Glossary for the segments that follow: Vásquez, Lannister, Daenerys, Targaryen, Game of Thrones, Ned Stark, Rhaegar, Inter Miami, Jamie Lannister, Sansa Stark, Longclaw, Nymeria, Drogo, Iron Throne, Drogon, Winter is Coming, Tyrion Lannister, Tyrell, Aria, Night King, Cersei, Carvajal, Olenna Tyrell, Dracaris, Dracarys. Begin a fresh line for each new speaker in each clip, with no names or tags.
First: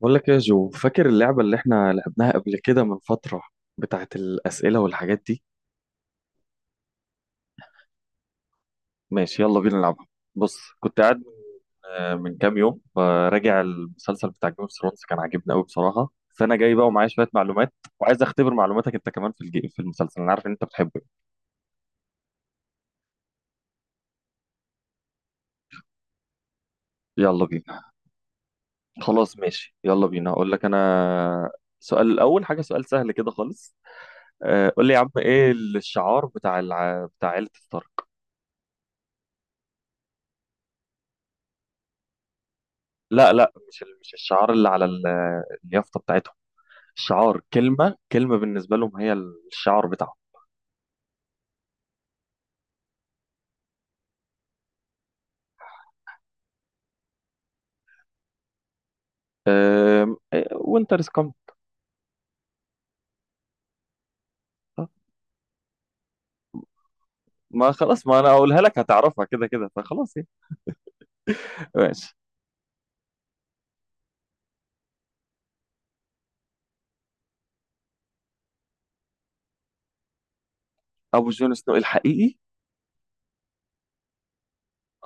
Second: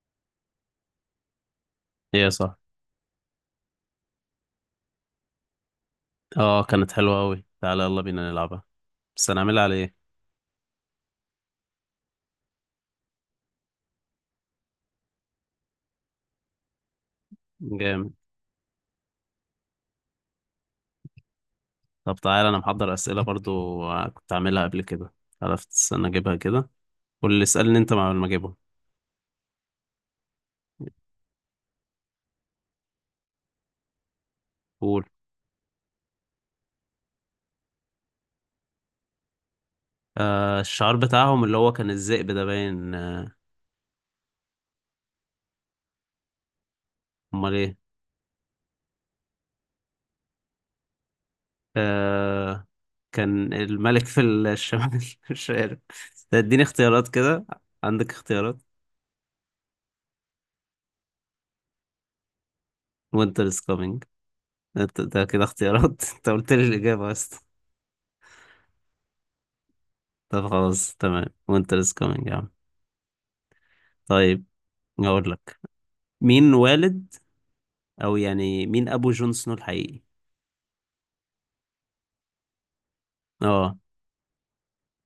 بقول لك إيه يا جو، فاكر اللعبة اللي احنا
ايه
لعبناها
صح.
قبل كده من فترة؟ بتاعت الأسئلة والحاجات دي.
اه كانت حلوة أوي، تعالى يلا بينا نلعبها. بس
ماشي، يلا
هنعملها على
بينا نلعبها.
ايه؟
بص، كنت قاعد من من كام يوم فراجع المسلسل بتاع جيم اوف ثرونز، كان عاجبني قوي بصراحة. فأنا جاي بقى ومعايا شوية معلومات،
جامد.
وعايز أختبر معلوماتك أنت كمان في في المسلسل، أنا عارف إن أنت بتحبه.
طب تعالى انا محضر أسئلة برضو، كنت عاملها قبل كده. عرفت، استنى اجيبها كده. قول اللي
يلا
اسألني
بينا.
انت مع ما اجيبهم.
خلاص ماشي، يلا بينا. أقول لك أنا سؤال الأول، حاجة سؤال سهل كده خالص. قول لي يا
قول
عم، إيه الشعار بتاع بتاع عيلة ستارك؟
الشعار بتاعهم اللي هو كان الذئب ده باين،
لا لا، مش مش الشعار اللي على اليافطة بتاعتهم. الشعار
امال ايه.
كلمة كلمة بالنسبة لهم هي الشعار بتاعهم.
آه كان الملك في الشمال مش عارف. ده اديني اختيارات كده، عندك اختيارات.
وينتر از كومينج.
وينتر از كامينج. ده ده كده اختيارات انت قلت لي الإجابة بس.
ما خلاص، ما انا اقولها لك هتعرفها كده كده فخلاص يعني.
طب خلاص تمام، وينتر از
ماشي.
كامينج يا عم. طيب اقول لك، مين والد، او يعني مين ابو جون سنو الحقيقي؟
ابو جون سنو الحقيقي؟
اه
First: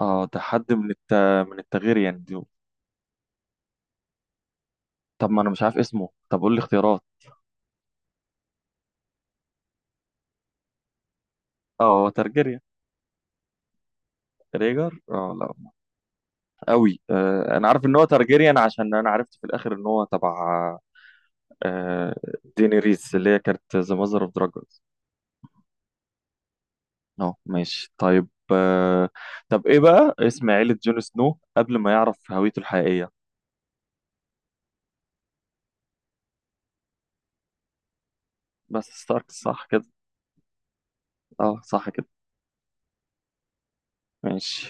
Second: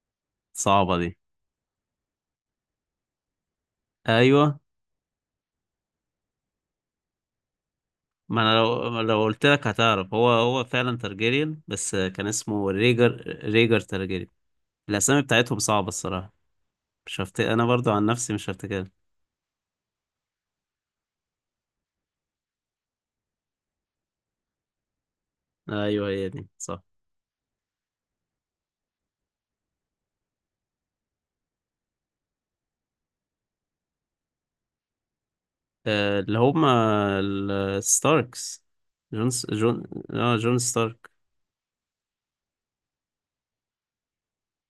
اه، ده حد من
صعبة دي.
من التغيير يعني دي.
ايوه.
طب ما انا مش عارف اسمه، طب قول لي اختيارات.
ما انا لو قلت لك هتعرف، هو فعلا تارجيريان، بس
اه
كان
ترجيريان.
اسمه ريجر تارجيريان.
ريجر
الاسامي
اه
بتاعتهم
لا.
صعبة الصراحة.
قوي.
مش هفت...
آه
انا
انا عارف
برضو
ان هو
عن نفسي مش
ترجيريان
هفتكرها.
عشان انا عرفت في الاخر ان هو تبع آه دينيريس اللي هي كانت ذا ماذر اوف دراجون.
ايوه هي دي صح.
اه ماشي طيب. طب ايه بقى اسم عيلة جون سنو قبل ما يعرف هويته الحقيقية؟
اللي هما الستاركس.
بس ستارك صح كده؟
جون، اه جون ستارك.
اه صح كده. ماشي.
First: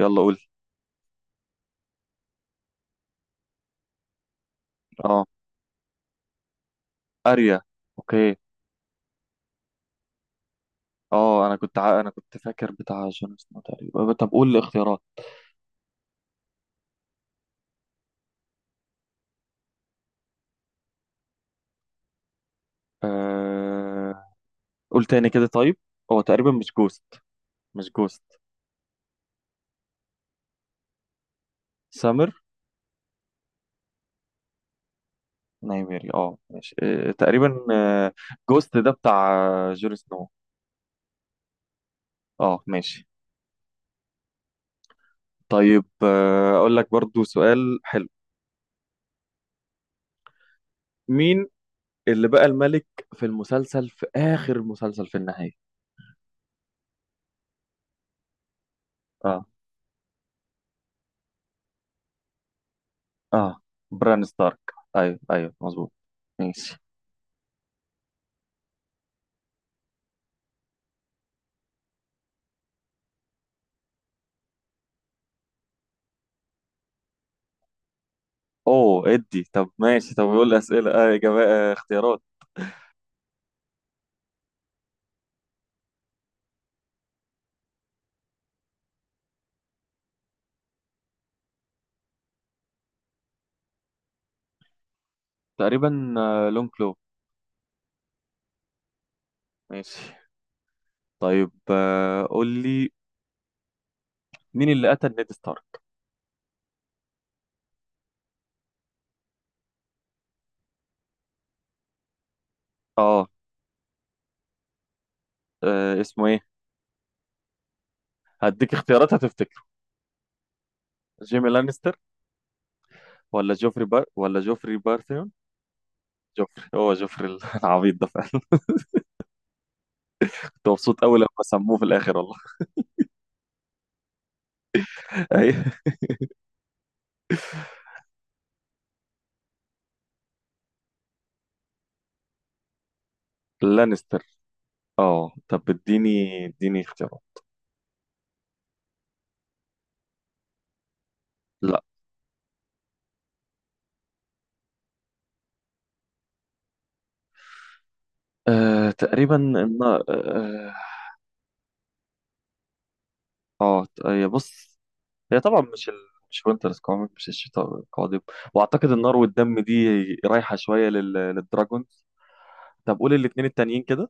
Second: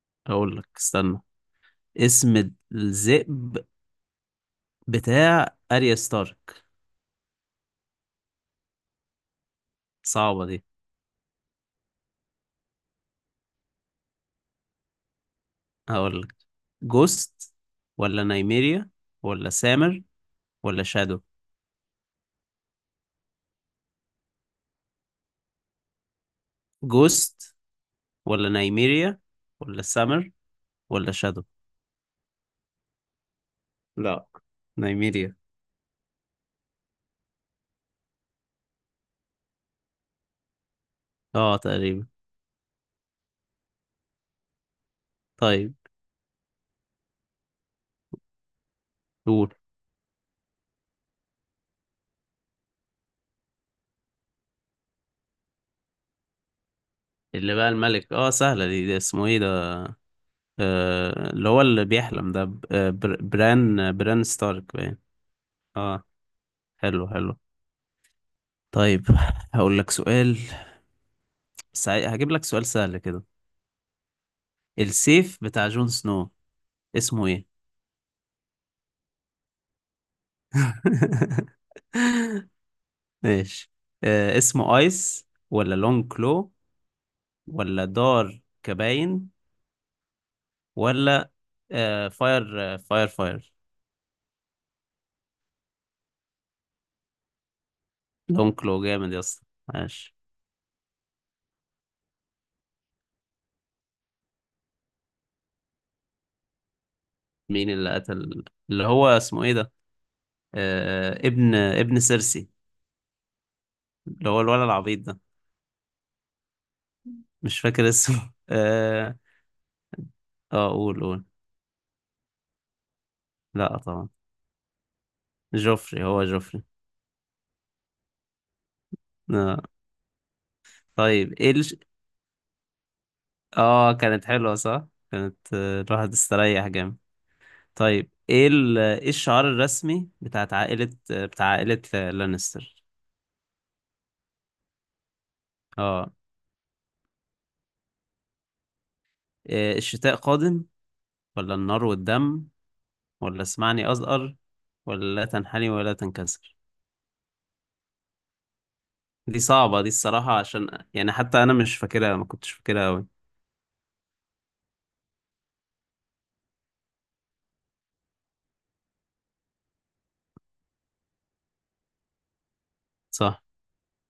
يلا قول.
اقول لك، استنى، اسم الذئب
اه.
بتاع اريا ستارك.
اريا. اوكي.
صعبة دي.
اه انا كنت فاكر بتاع جون سنو تقريبا. طب قول الاختيارات.
هقول لك، جوست ولا نايميريا ولا سامر ولا شادو؟
آه... قول تاني كده طيب. هو تقريبا مش جوست.
جوست
مش جوست.
ولا نايميريا ولا سامر ولا شادو؟
سامر.
لا، نايميريا.
نايميري اه ماشي. تقريبا. جوست ده بتاع جون سنو.
اه تقريبا.
اه ماشي.
طيب
طيب، اقول لك برضو سؤال حلو.
قول.
مين اللي بقى الملك في المسلسل، في آخر المسلسل في النهاية؟
اللي بقى الملك، اه سهلة دي، دي اسمه ايه
اه.
ده؟ آه اللي هو اللي بيحلم ده،
اه
بران،
بران ستارك.
ستارك باين.
ايوه ايوه، مظبوط.
اه.
ماشي.
حلو حلو. طيب هقول لك سؤال. هجيب لك سؤال سهل كده. السيف بتاع جون سنو اسمه ايه؟
اوه ادي، طب ماشي. طب يقول لي اسئله، اه اجابه، آه اختيارات.
ماشي. آه اسمه ايس، ولا لونج كلو، ولا دار كباين، ولا فاير فاير؟
تقريبا آه لون كلو.
لونج كلو، جامد يا اسطى.
ماشي
ماشي.
طيب. قول لي مين اللي قتل نيد ستارك.
مين اللي قتل، اللي هو اسمه ايه ده، آه ابن سيرسي،
اه.
اللي هو الولد العبيط ده.
اسمه ايه؟
مش فاكر اسمه
هديك اختيارات
اه.
هتفتكره.
اه قول قول.
جيمي لانستر، ولا
لا طبعا.
جوفري بارثيون.
جوفري، هو جوفري.
جوفري هو جوفري العبيط ده فعلا.
آه.
كنت مبسوط قوي لما
طيب
سموه في الاخر والله.
اه كانت حلوة صح. كانت،
ايوه.
الواحد استريح جامد. طيب ايه الشعار الرسمي بتاع عائلة لانستر؟
لانستر. اه طب
اه،
اديني اديني اختيارات.
إيه؟ الشتاء قادم، ولا
لا.
النار والدم، ولا اسمعني أزأر، ولا لا تنحني ولا تنكسر؟
آه تقريبا
دي
ان
صعبة دي الصراحة، عشان يعني حتى أنا مش فاكرها، ما كنتش فاكرها أوي.
هي بص، هي طبعا مش مش وينتر از كومينج، مش الشتاء القادم. واعتقد النار والدم دي رايحه شويه للدراجونز. طب قول
صح،
الاثنين التانيين كده.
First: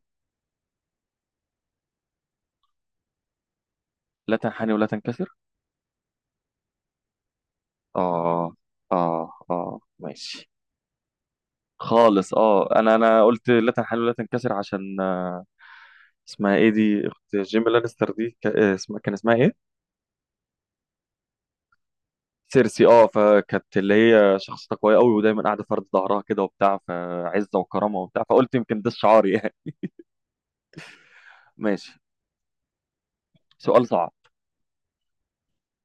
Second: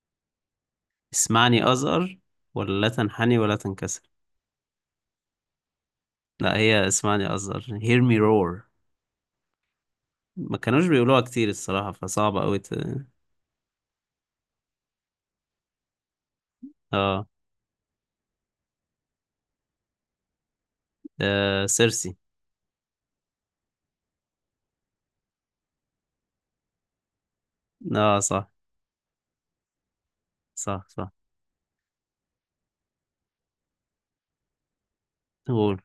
اسمعني أزأر ولا لا تنحني ولا تنكسر؟
لا تنحني ولا تنكسر.
لا، هي اسمعني أزأر، hear me
اه
roar.
اه اه ماشي
ما كانوش بيقولوها كتير الصراحة
خالص.
فصعبة أوي
اه،
ت...
انا قلت لا تنحني ولا تنكسر عشان اسمها ايه دي
اه،
اخت جيمي لانستر دي اسمها، كان اسمها ايه؟
سيرسي.
سيرسي. اه، فكانت اللي هي شخصيتها قويه قوي، ودايما قاعده فرد ظهرها كده وبتاع، فعزه وكرامه
اه
وبتاع،
صح،
فقلت يمكن ده الشعار يعني.
صح صح.
ماشي. سؤال صعب.
قول.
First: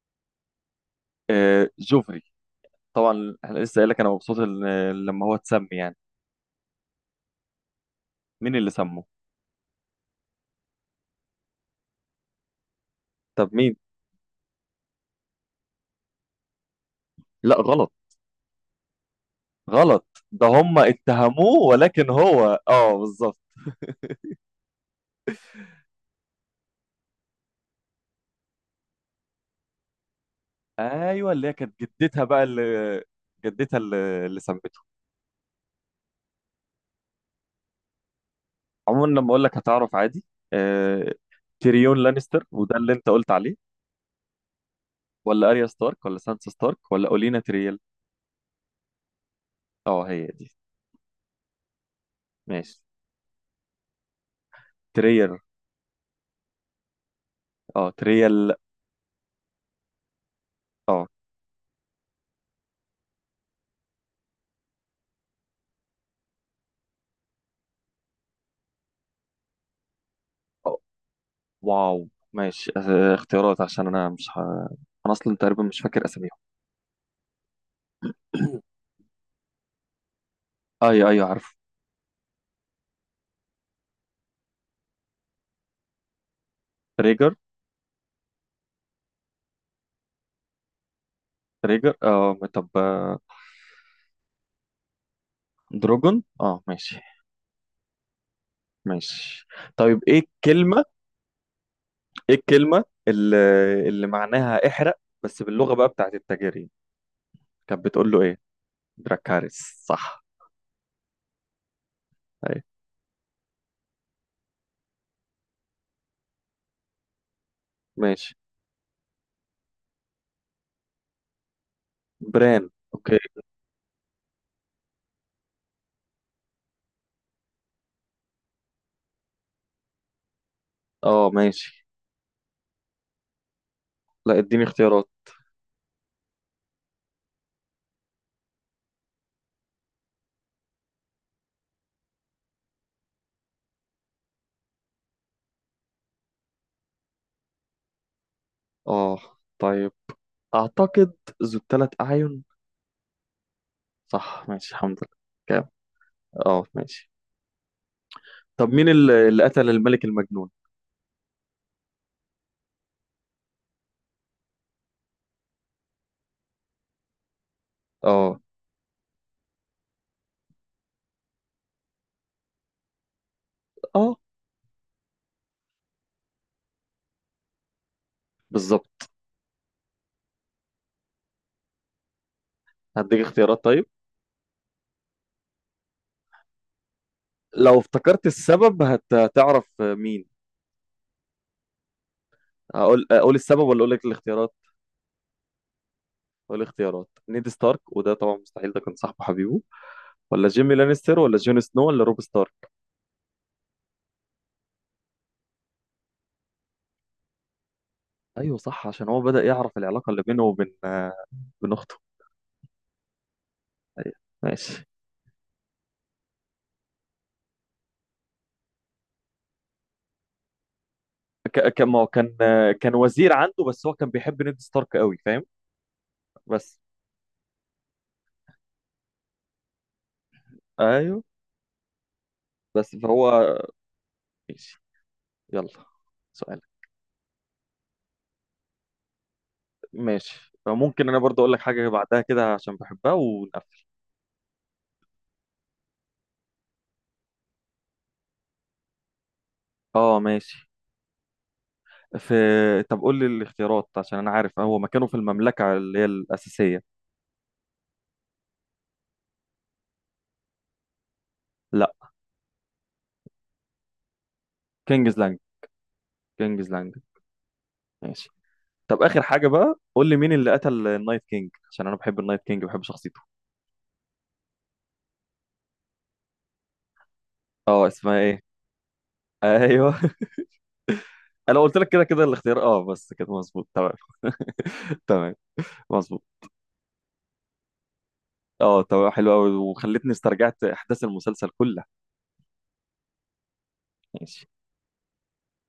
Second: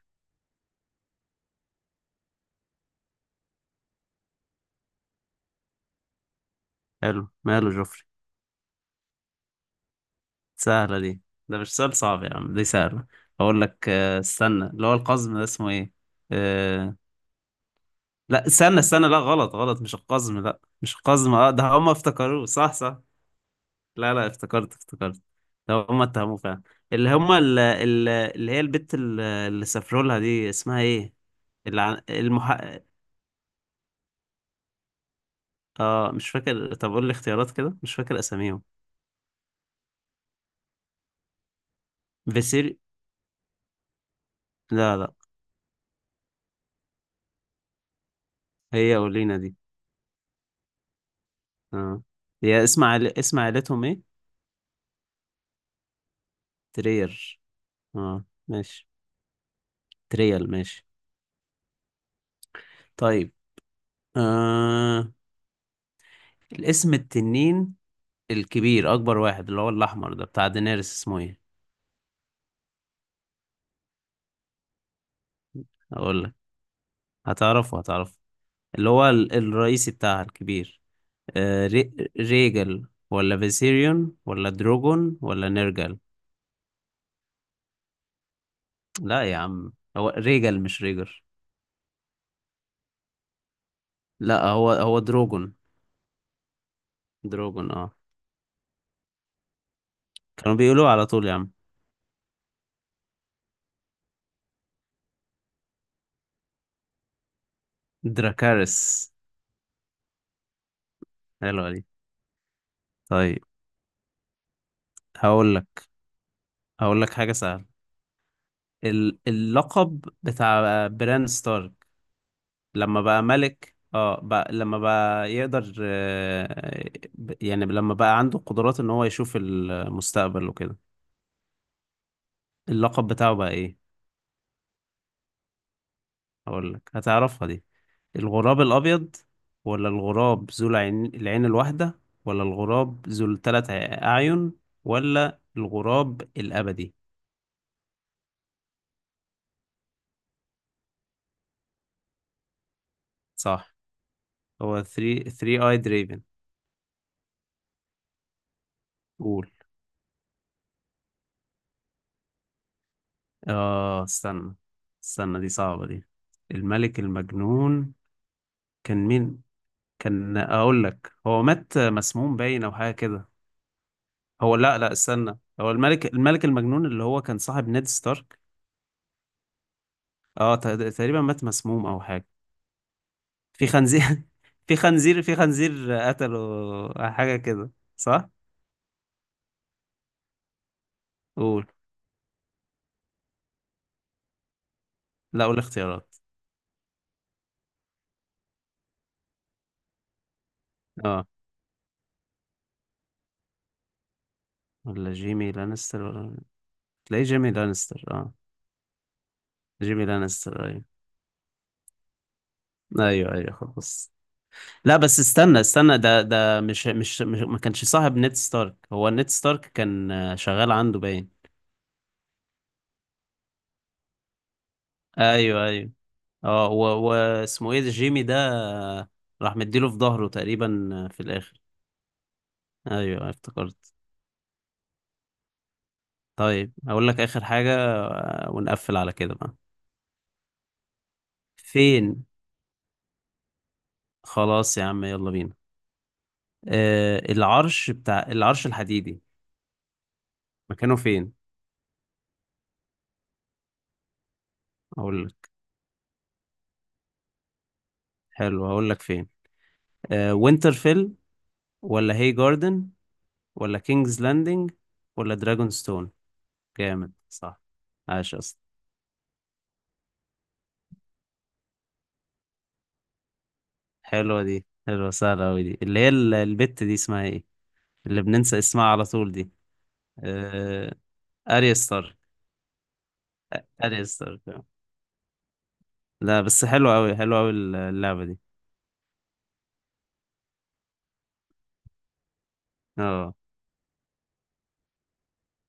آه جوفري، طبعا احنا لسه قايل لك انا مبسوط لما هو اتسمي يعني،
حلو، ماله جوفري.
مين اللي سمه؟
سهلة دي، ده مش سؤال صعب يا عم، دي سهلة.
طب
أقول
مين.
لك، استنى، اللي هو القزم ده اسمه إيه؟ آه...
لا غلط،
لا استنى لا غلط غلط، مش
غلط.
القزم،
ده
لا
هم
مش القزم، اه
اتهموه
ده هما
ولكن
افتكروه،
هو
صح
اه
صح.
بالظبط.
لا لا افتكرت ده هما اتهموه فعلا. اللي هما اللي هي البت اللي سافروا لها دي اسمها إيه؟
ايوه اللي هي كانت
اللي عن...
جدتها بقى
المح...
اللي، جدتها اللي سمته.
اه مش فاكر، طب قول لي اختيارات كده، مش فاكر أساميهم.
عموما لما اقول لك هتعرف عادي. آه تيريون لانستر، وده
فيسيري،
اللي انت قلت عليه،
لا لا.
ولا اريا ستارك، ولا سانسا ستارك، ولا اولينا تريال.
هي أولينا دي.
اه هي دي.
اه. هي
ماشي.
اسم اسم عائلتهم إيه؟
تريال.
ترير.
اه
اه
تريال
ماشي، تريال، ماشي.
اه.
طيب، آه... الاسم التنين الكبير، اكبر واحد، اللي هو الاحمر ده بتاع
آه،
دينيرس، اسمه ايه؟
واو ماشي. اختيارات عشان انا اصلا تقريبا مش فاكر
اقول
اساميهم.
لك، هتعرفه اللي هو الرئيسي بتاعها الكبير.
ايوه ايوه عارف.
آه... ريجل، ولا فيسيريون، ولا دروجون، ولا نيرجل؟
ريجر
لا يا عم، هو ريجل مش ريجر.
ريجر اه طب.
لا، هو هو دروجون.
دروجون اه ماشي.
دروجون اه.
ماشي. طيب ايه
كانوا
الكلمة،
بيقولوه على طول يا عم.
ايه الكلمة اللي معناها احرق، بس باللغة بقى بتاعت التاجرين، كانت بتقول له ايه؟
دراكارس.
دراكاريس صح.
حلوة دي.
ايوه.
طيب هقول لك، هقول لك حاجة سهلة.
ماشي.
اللقب بتاع بران ستارك،
بران
لما
اوكي.
بقى ملك، اه بقى لما بقى يقدر، يعني لما بقى عنده قدرات ان هو يشوف المستقبل وكده،
اه ماشي.
اللقب بتاعه بقى ايه؟
لا اديني اختيارات.
اقول لك، هتعرفها دي. الغراب الابيض، ولا الغراب ذو العين الواحدة، ولا الغراب ذو الثلاث اعين، ولا الغراب الابدي؟
اه طيب، اعتقد ذو الثلاث اعين.
صح.
صح، ماشي
هو
الحمد لله.
3
كام.
اي دريفن.
اه ماشي. طب مين اللي
قول.
قتل الملك المجنون؟
اه استنى استنى، دي صعبة دي. الملك المجنون
اه.
كان مين؟ كان، اقول لك هو مات مسموم باين او حاجة كده.
اه
لا لا استنى، هو الملك المجنون اللي هو كان صاحب نيد ستارك.
بالظبط.
اه ت- تقريبا مات مسموم او حاجة.
هديك اختيارات
في
طيب.
خنزير في خنزير، في خنزير قتله، حاجة كده.
لو افتكرت
صح.
السبب هتعرف مين.
قول.
اقول السبب ولا اقول لك الاختيارات؟
لا قول اختيارات.
اقول الاختيارات: نيد ستارك، وده طبعا مستحيل ده كان صاحبه حبيبه، ولا جيمي لانستر،
اه،
ولا جون سنو، ولا روب ستارك.
ولا جيمي لانستر، ولا، تلاقي جيمي لانستر اه.
ايوه صح، عشان هو بدأ يعرف
جيمي
العلاقة اللي بينه
لانستر
وبين
ايوه.
بين اخته.
ايوه ايوه خلاص.
ماشي.
لا بس استنى ده ده مش، ما كانش صاحب نيد ستارك، هو نيد ستارك كان، شغال عنده باين.
كان، ما هو كان وزير عنده، بس هو كان بيحب نيد ستارك قوي، فاهم؟
ايوه ايوه. اه
بس.
و- واسمه ايه ده، جيمي ده، آه، راح مديله في ظهره تقريبا، في
ايوه
الاخر.
بس
ايوه
فهو.
افتكرت.
ماشي. يلا
طيب
سؤالك.
اقول لك اخر حاجة، ونقفل على كده بقى.
ماشي، ممكن انا برضو اقول لك حاجه بعدها
فين؟
كده عشان بحبها ونقفل.
خلاص يا عم يلا بينا. العرش العرش الحديدي
اه ماشي.
مكانه فين؟
في. طب قول لي الاختيارات عشان انا عارف هو مكانه في
اقول لك.
المملكه اللي هي الاساسيه.
حلو، هقول لك فين. آه وينترفيل،
لا.
ولا هي جاردن، ولا كينجز لاندنج،
كينجز
ولا
لاند.
دراجون ستون؟
كينجز لاند.
جامد، صح،
ماشي.
عاش اصلا.
طب اخر حاجه بقى، قول لي مين اللي قتل النايت كينج، عشان انا بحب النايت كينج، بحب شخصيته.
حلوة دي، حلوة سهلة أوي دي، اللي هي البت دي اسمها ايه،
اه اسمها
اللي
ايه؟
بننسى اسمها على طول دي.
ايوه.
آه...
انا
اريا
قلت لك كده
ستارك.
كده الاختيار اه، بس كده مظبوط تمام.
آه.
تمام، مظبوط.
لا بس حلوة أوي، حلوة أوي اللعبة دي.
اه تمام، حلو قوي، وخلتني استرجعت احداث المسلسل كلها.
اه
ماشي.